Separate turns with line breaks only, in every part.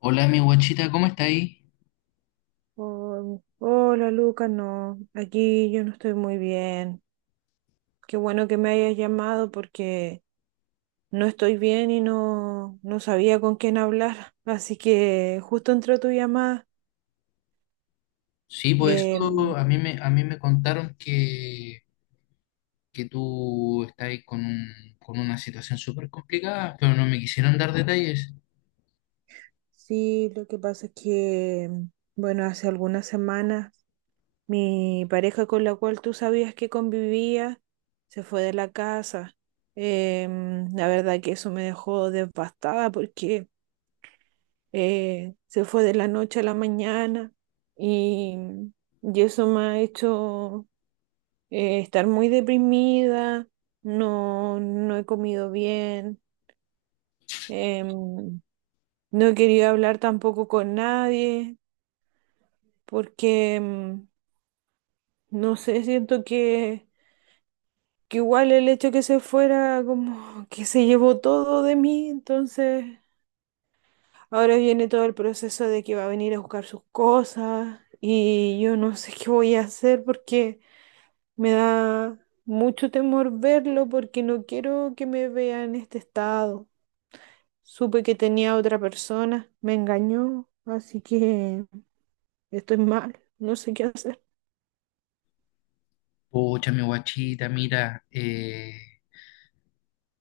Hola, mi guachita, ¿cómo está ahí?
Oh, hola Lucas, no, aquí yo no estoy muy bien. Qué bueno que me hayas llamado porque no estoy bien y no, no sabía con quién hablar. Así que justo entró tu llamada.
Sí, por
Eh,
eso a mí me contaron que tú estás ahí con, con una situación súper complicada, pero no me quisieron dar detalles.
sí, lo que pasa es que, bueno, hace algunas semanas mi pareja con la cual tú sabías que convivía se fue de la casa. La verdad que eso me dejó devastada porque se fue de la noche a la mañana y, y eso me ha hecho estar muy deprimida, no, no he comido bien, em, no he querido hablar tampoco con nadie porque, no sé, siento que igual el hecho que se fuera como que se llevó todo de mí, entonces. Ahora viene todo el proceso de que va a venir a buscar sus cosas y yo no sé qué voy a hacer porque me da mucho temor verlo porque no quiero que me vea en este estado. Supe que tenía otra persona, me engañó, así que estoy mal, no sé qué hacer.
Pucha, mi guachita, mira,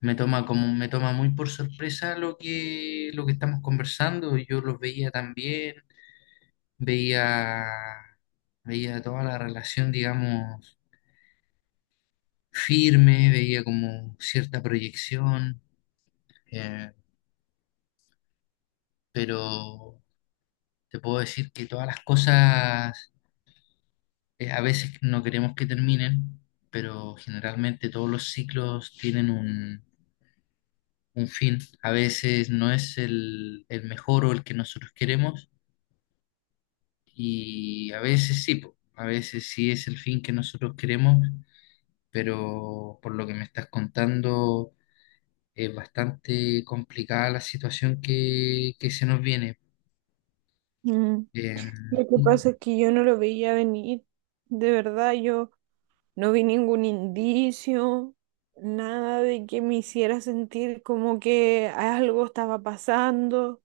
me toma como, me toma muy por sorpresa lo que estamos conversando. Yo los veía también, veía, veía toda la relación, digamos, firme, veía como cierta proyección, eh, pero. Te puedo decir que todas las cosas a veces no queremos que terminen, pero generalmente todos los ciclos tienen un fin. A veces no es el mejor o el que nosotros queremos, y a veces sí, po, a veces sí es el fin que nosotros queremos, pero por lo que me estás contando es bastante complicada la situación que se nos viene.
Mm.
Em,
Lo que pasa es que yo no lo veía venir, de verdad, yo no vi ningún indicio, nada de que me hiciera sentir como que algo estaba pasando.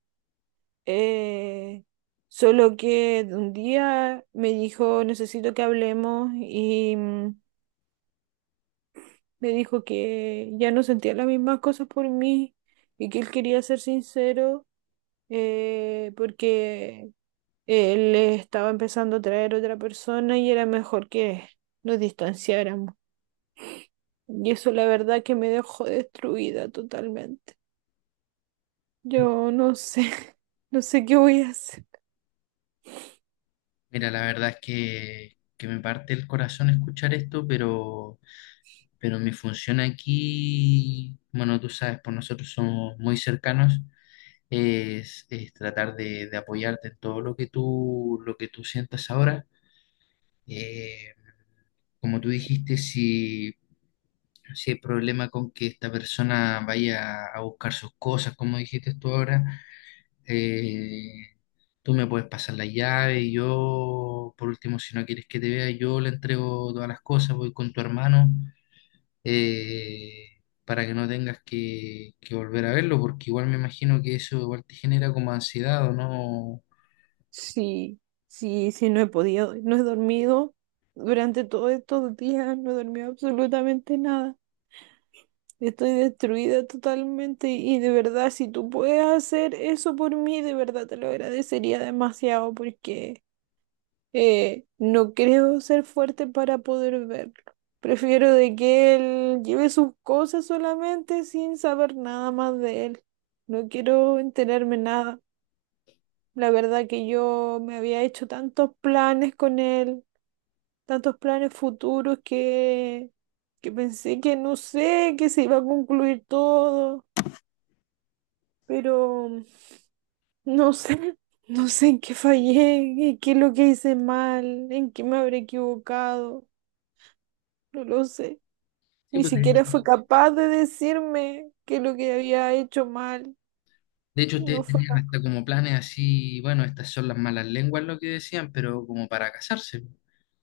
eh, Solo que un día me dijo, necesito que hablemos y me dijo que ya no sentía las mismas cosas por mí y que él quería ser sincero porque él estaba empezando a traer otra persona y era mejor que nos distanciáramos. Y eso la verdad que me dejó destruida totalmente. Yo no sé, no sé qué voy a hacer.
Mira, la verdad es que me parte el corazón escuchar esto, pero mi función aquí, bueno, tú sabes, pues nosotros somos muy cercanos, es tratar de apoyarte en todo lo que tú sientas ahora. Eh, Como tú dijiste, si, si hay problema con que esta persona vaya a buscar sus cosas, como dijiste tú ahora, eh, tú me puedes pasar la llave y yo, por último, si no quieres que te vea, yo le entrego todas las cosas, voy con tu hermano, eh, para que no tengas que volver a verlo, porque igual me imagino que eso igual te genera como ansiedad o no.
Sí, sí, sí, no he podido, no he dormido durante todos estos días, no he dormido absolutamente nada. Estoy destruida totalmente y de verdad, si tú puedes hacer eso por mí, de verdad te lo agradecería demasiado porque no creo ser fuerte para poder verlo. Prefiero de que él lleve sus cosas solamente sin saber nada más de él. No quiero enterarme nada. La verdad que yo me había hecho tantos planes con él, tantos planes futuros que pensé que no sé, que se iba a concluir todo, pero no sé, no sé en qué fallé, en qué es lo que hice mal, en qué me habré equivocado. No lo sé.
Sí,
Ni
pues
siquiera fue capaz de decirme que lo que había hecho mal,
de hecho
no
ustedes
fue
tenían
capaz.
hasta como planes así, bueno, estas son las malas lenguas lo que decían, pero como para casarse.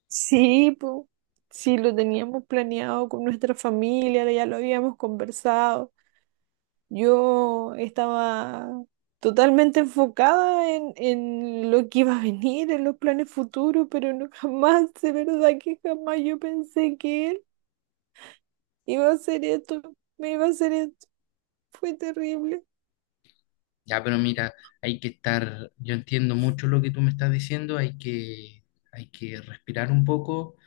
Sí, po. Sí, lo teníamos planeado con nuestra familia, ya lo habíamos conversado. Yo estaba totalmente enfocada en lo que iba a venir, en los planes futuros, pero no, jamás, de verdad que jamás yo pensé que él iba a hacer esto, me iba a hacer esto. Fue terrible.
Ya, pero mira, hay que estar, yo entiendo mucho lo que tú me estás diciendo, hay que respirar un poco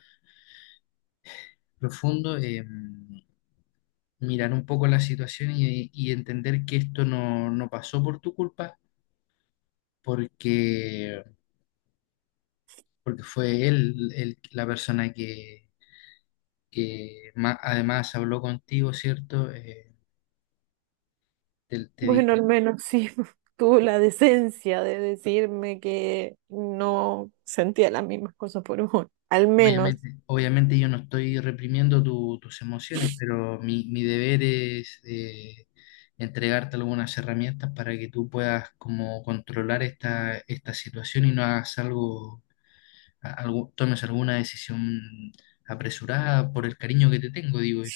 profundo, mirar un poco la situación y entender que esto no, no pasó por tu culpa, porque, porque fue él la persona que además habló contigo, ¿cierto? Te, te dijo,
Bueno, al menos sí tuvo la decencia de decirme que no sentía las mismas cosas por uno. Al menos.
obviamente, obviamente yo no estoy reprimiendo tus emociones, pero mi deber es... entregarte algunas herramientas para que tú puedas como controlar esta, esta situación y no hagas algo tomes alguna decisión apresurada por el cariño que te tengo, digo yo.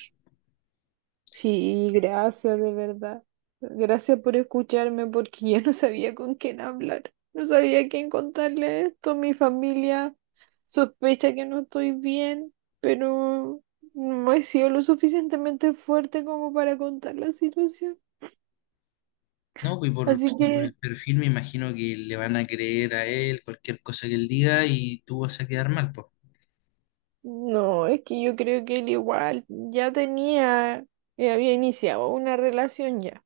Sí, gracias de verdad. Gracias por escucharme porque yo no sabía con quién hablar. No sabía a quién contarle esto. Mi familia sospecha que no estoy bien, pero no he sido lo suficientemente fuerte como para contar la situación.
No,
Así
y por el
que.
perfil me imagino que le van a creer a él cualquier cosa que él diga y tú vas a quedar mal, pues.
No, es que yo creo que él igual ya tenía, había iniciado una relación ya.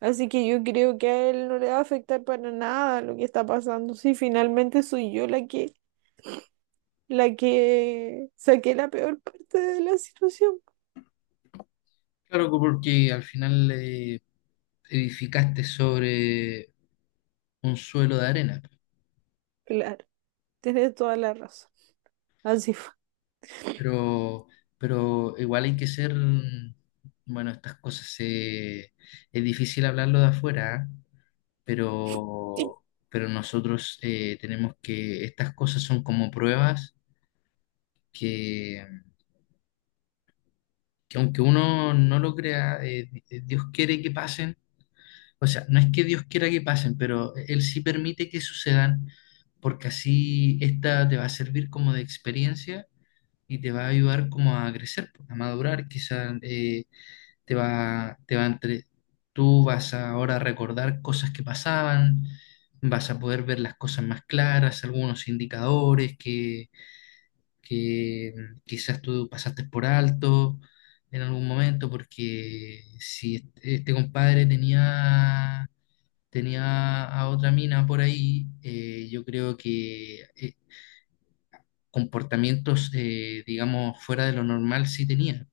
Así que yo creo que a él no le va a afectar para nada lo que está pasando. Si finalmente soy yo la que saqué la peor parte de la situación.
Claro, pues, porque al final edificaste sobre un suelo de arena,
Claro, tienes toda la razón. Así fue.
pero, pero igual hay que ser, bueno, es difícil hablarlo de afuera, ¿ah? pero, pero nosotros tenemos que, estas cosas son como pruebas que, que aunque uno no lo crea, Dios quiere que pasen, o sea, no es que Dios quiera que pasen, pero Él sí permite que sucedan, porque así esta te va a servir como de experiencia y te va a ayudar como a crecer, pues, a madurar, quizás te va, tú vas a ahora recordar cosas que pasaban, vas a poder ver las cosas más claras, algunos indicadores que quizás tú pasaste por alto en algún momento, porque si este compadre tenía, tenía a otra mina por ahí, yo creo que comportamientos, digamos, fuera de lo normal sí tenía,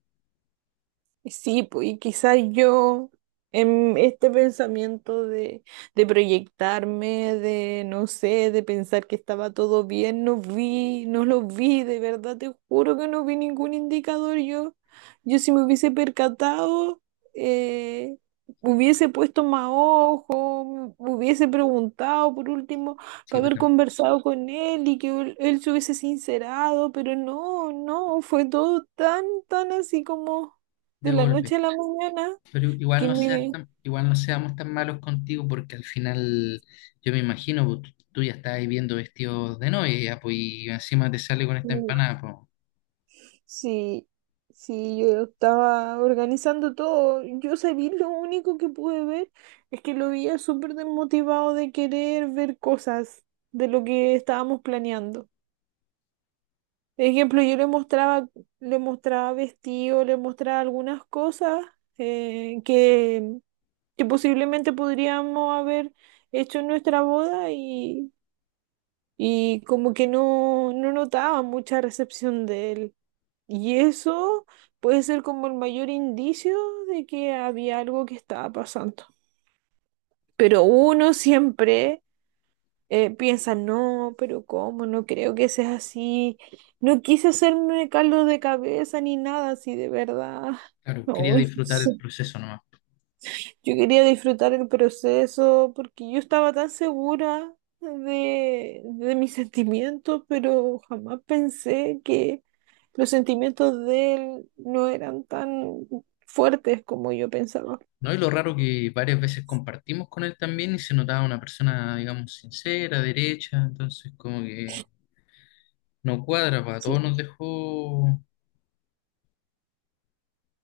Sí, pues, y quizás yo en este pensamiento de proyectarme, de no sé, de pensar que estaba todo bien, no vi, no lo vi, de verdad te juro que no vi ningún indicador. Yo si me hubiese percatado, eh, hubiese puesto más ojo, me hubiese preguntado por último,
sí,
para haber conversado con él y que él se hubiese sincerado, pero no, no, fue todo tan, tan así como
de
de la
golpe.
noche a la mañana,
Pero igual
que me
igual no seamos tan malos contigo porque al final yo me imagino, pues, tú ya estás ahí viendo vestidos de novia ya, pues, y encima te sale con esta
mm,
empanada, pues.
sí, sí, yo estaba organizando todo. Yo sabía, lo único que pude ver es que lo veía súper desmotivado de querer ver cosas de lo que estábamos planeando. Por ejemplo, yo le mostraba vestido, le mostraba algunas cosas eh, que, que posiblemente podríamos haber hecho en nuestra boda y como que no, no notaba mucha recepción de él. Y eso puede ser como el mayor indicio de que había algo que estaba pasando. Pero uno siempre piensa, no, pero ¿cómo? No creo que sea así. No quise hacerme caldo de cabeza ni nada así de verdad.
Claro,
No.
quería disfrutar el proceso nomás.
Yo quería disfrutar el proceso porque yo estaba tan segura de mis sentimientos, pero jamás pensé que los sentimientos de él no eran tan fuertes como yo pensaba.
No, y lo raro que varias veces compartimos con él también y se notaba una persona, digamos, sincera, derecha, entonces como que no cuadra, pues, a todos
Sí,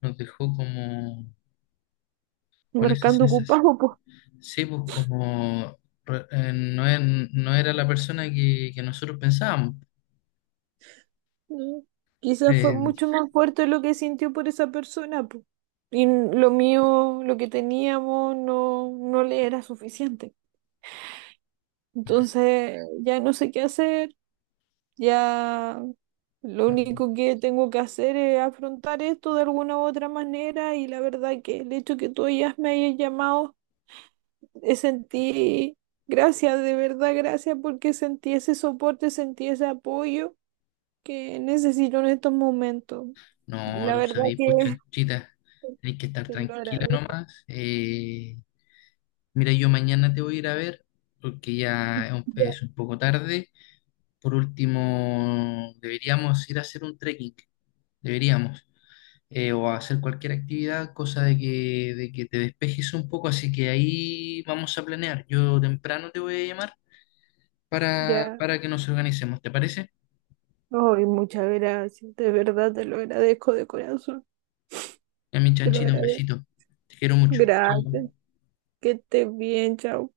nos dejó como con esa
marcando
sensación.
ocupado, pues.
Sí, pues como no, no era la persona que nosotros pensábamos.
¿No? Quizás fue
Eh,
mucho más fuerte lo que sintió por esa persona, pues. Y n- lo mío, lo que teníamos, no, no le era suficiente. Entonces, ya no sé qué hacer. Ya lo
no,
único que tengo que hacer es afrontar esto de alguna u otra manera y la verdad que el hecho que tú ya me hayas llamado, sentí, gracias, de verdad gracias porque sentí ese soporte, sentí ese apoyo que necesito en estos momentos. Y
no,
la
tú
verdad
sabés, pues
que
chanchita, tenés que estar
te lo
tranquila
agradezco.
nomás. Mira, yo mañana te voy a ir a ver porque ya es un poco tarde. Por último, deberíamos ir a hacer un trekking, deberíamos. O a hacer cualquier actividad, cosa de que te despejes un poco, así que ahí vamos a planear. Yo temprano te voy a llamar
Ya,
para que nos organicemos, ¿te parece?
ay, muchas gracias, de verdad te lo agradezco de corazón,
Ya mi
te lo
chanchito, un
agradezco.
besito. Te quiero mucho. Chao.
Gracias, que estés bien, chao.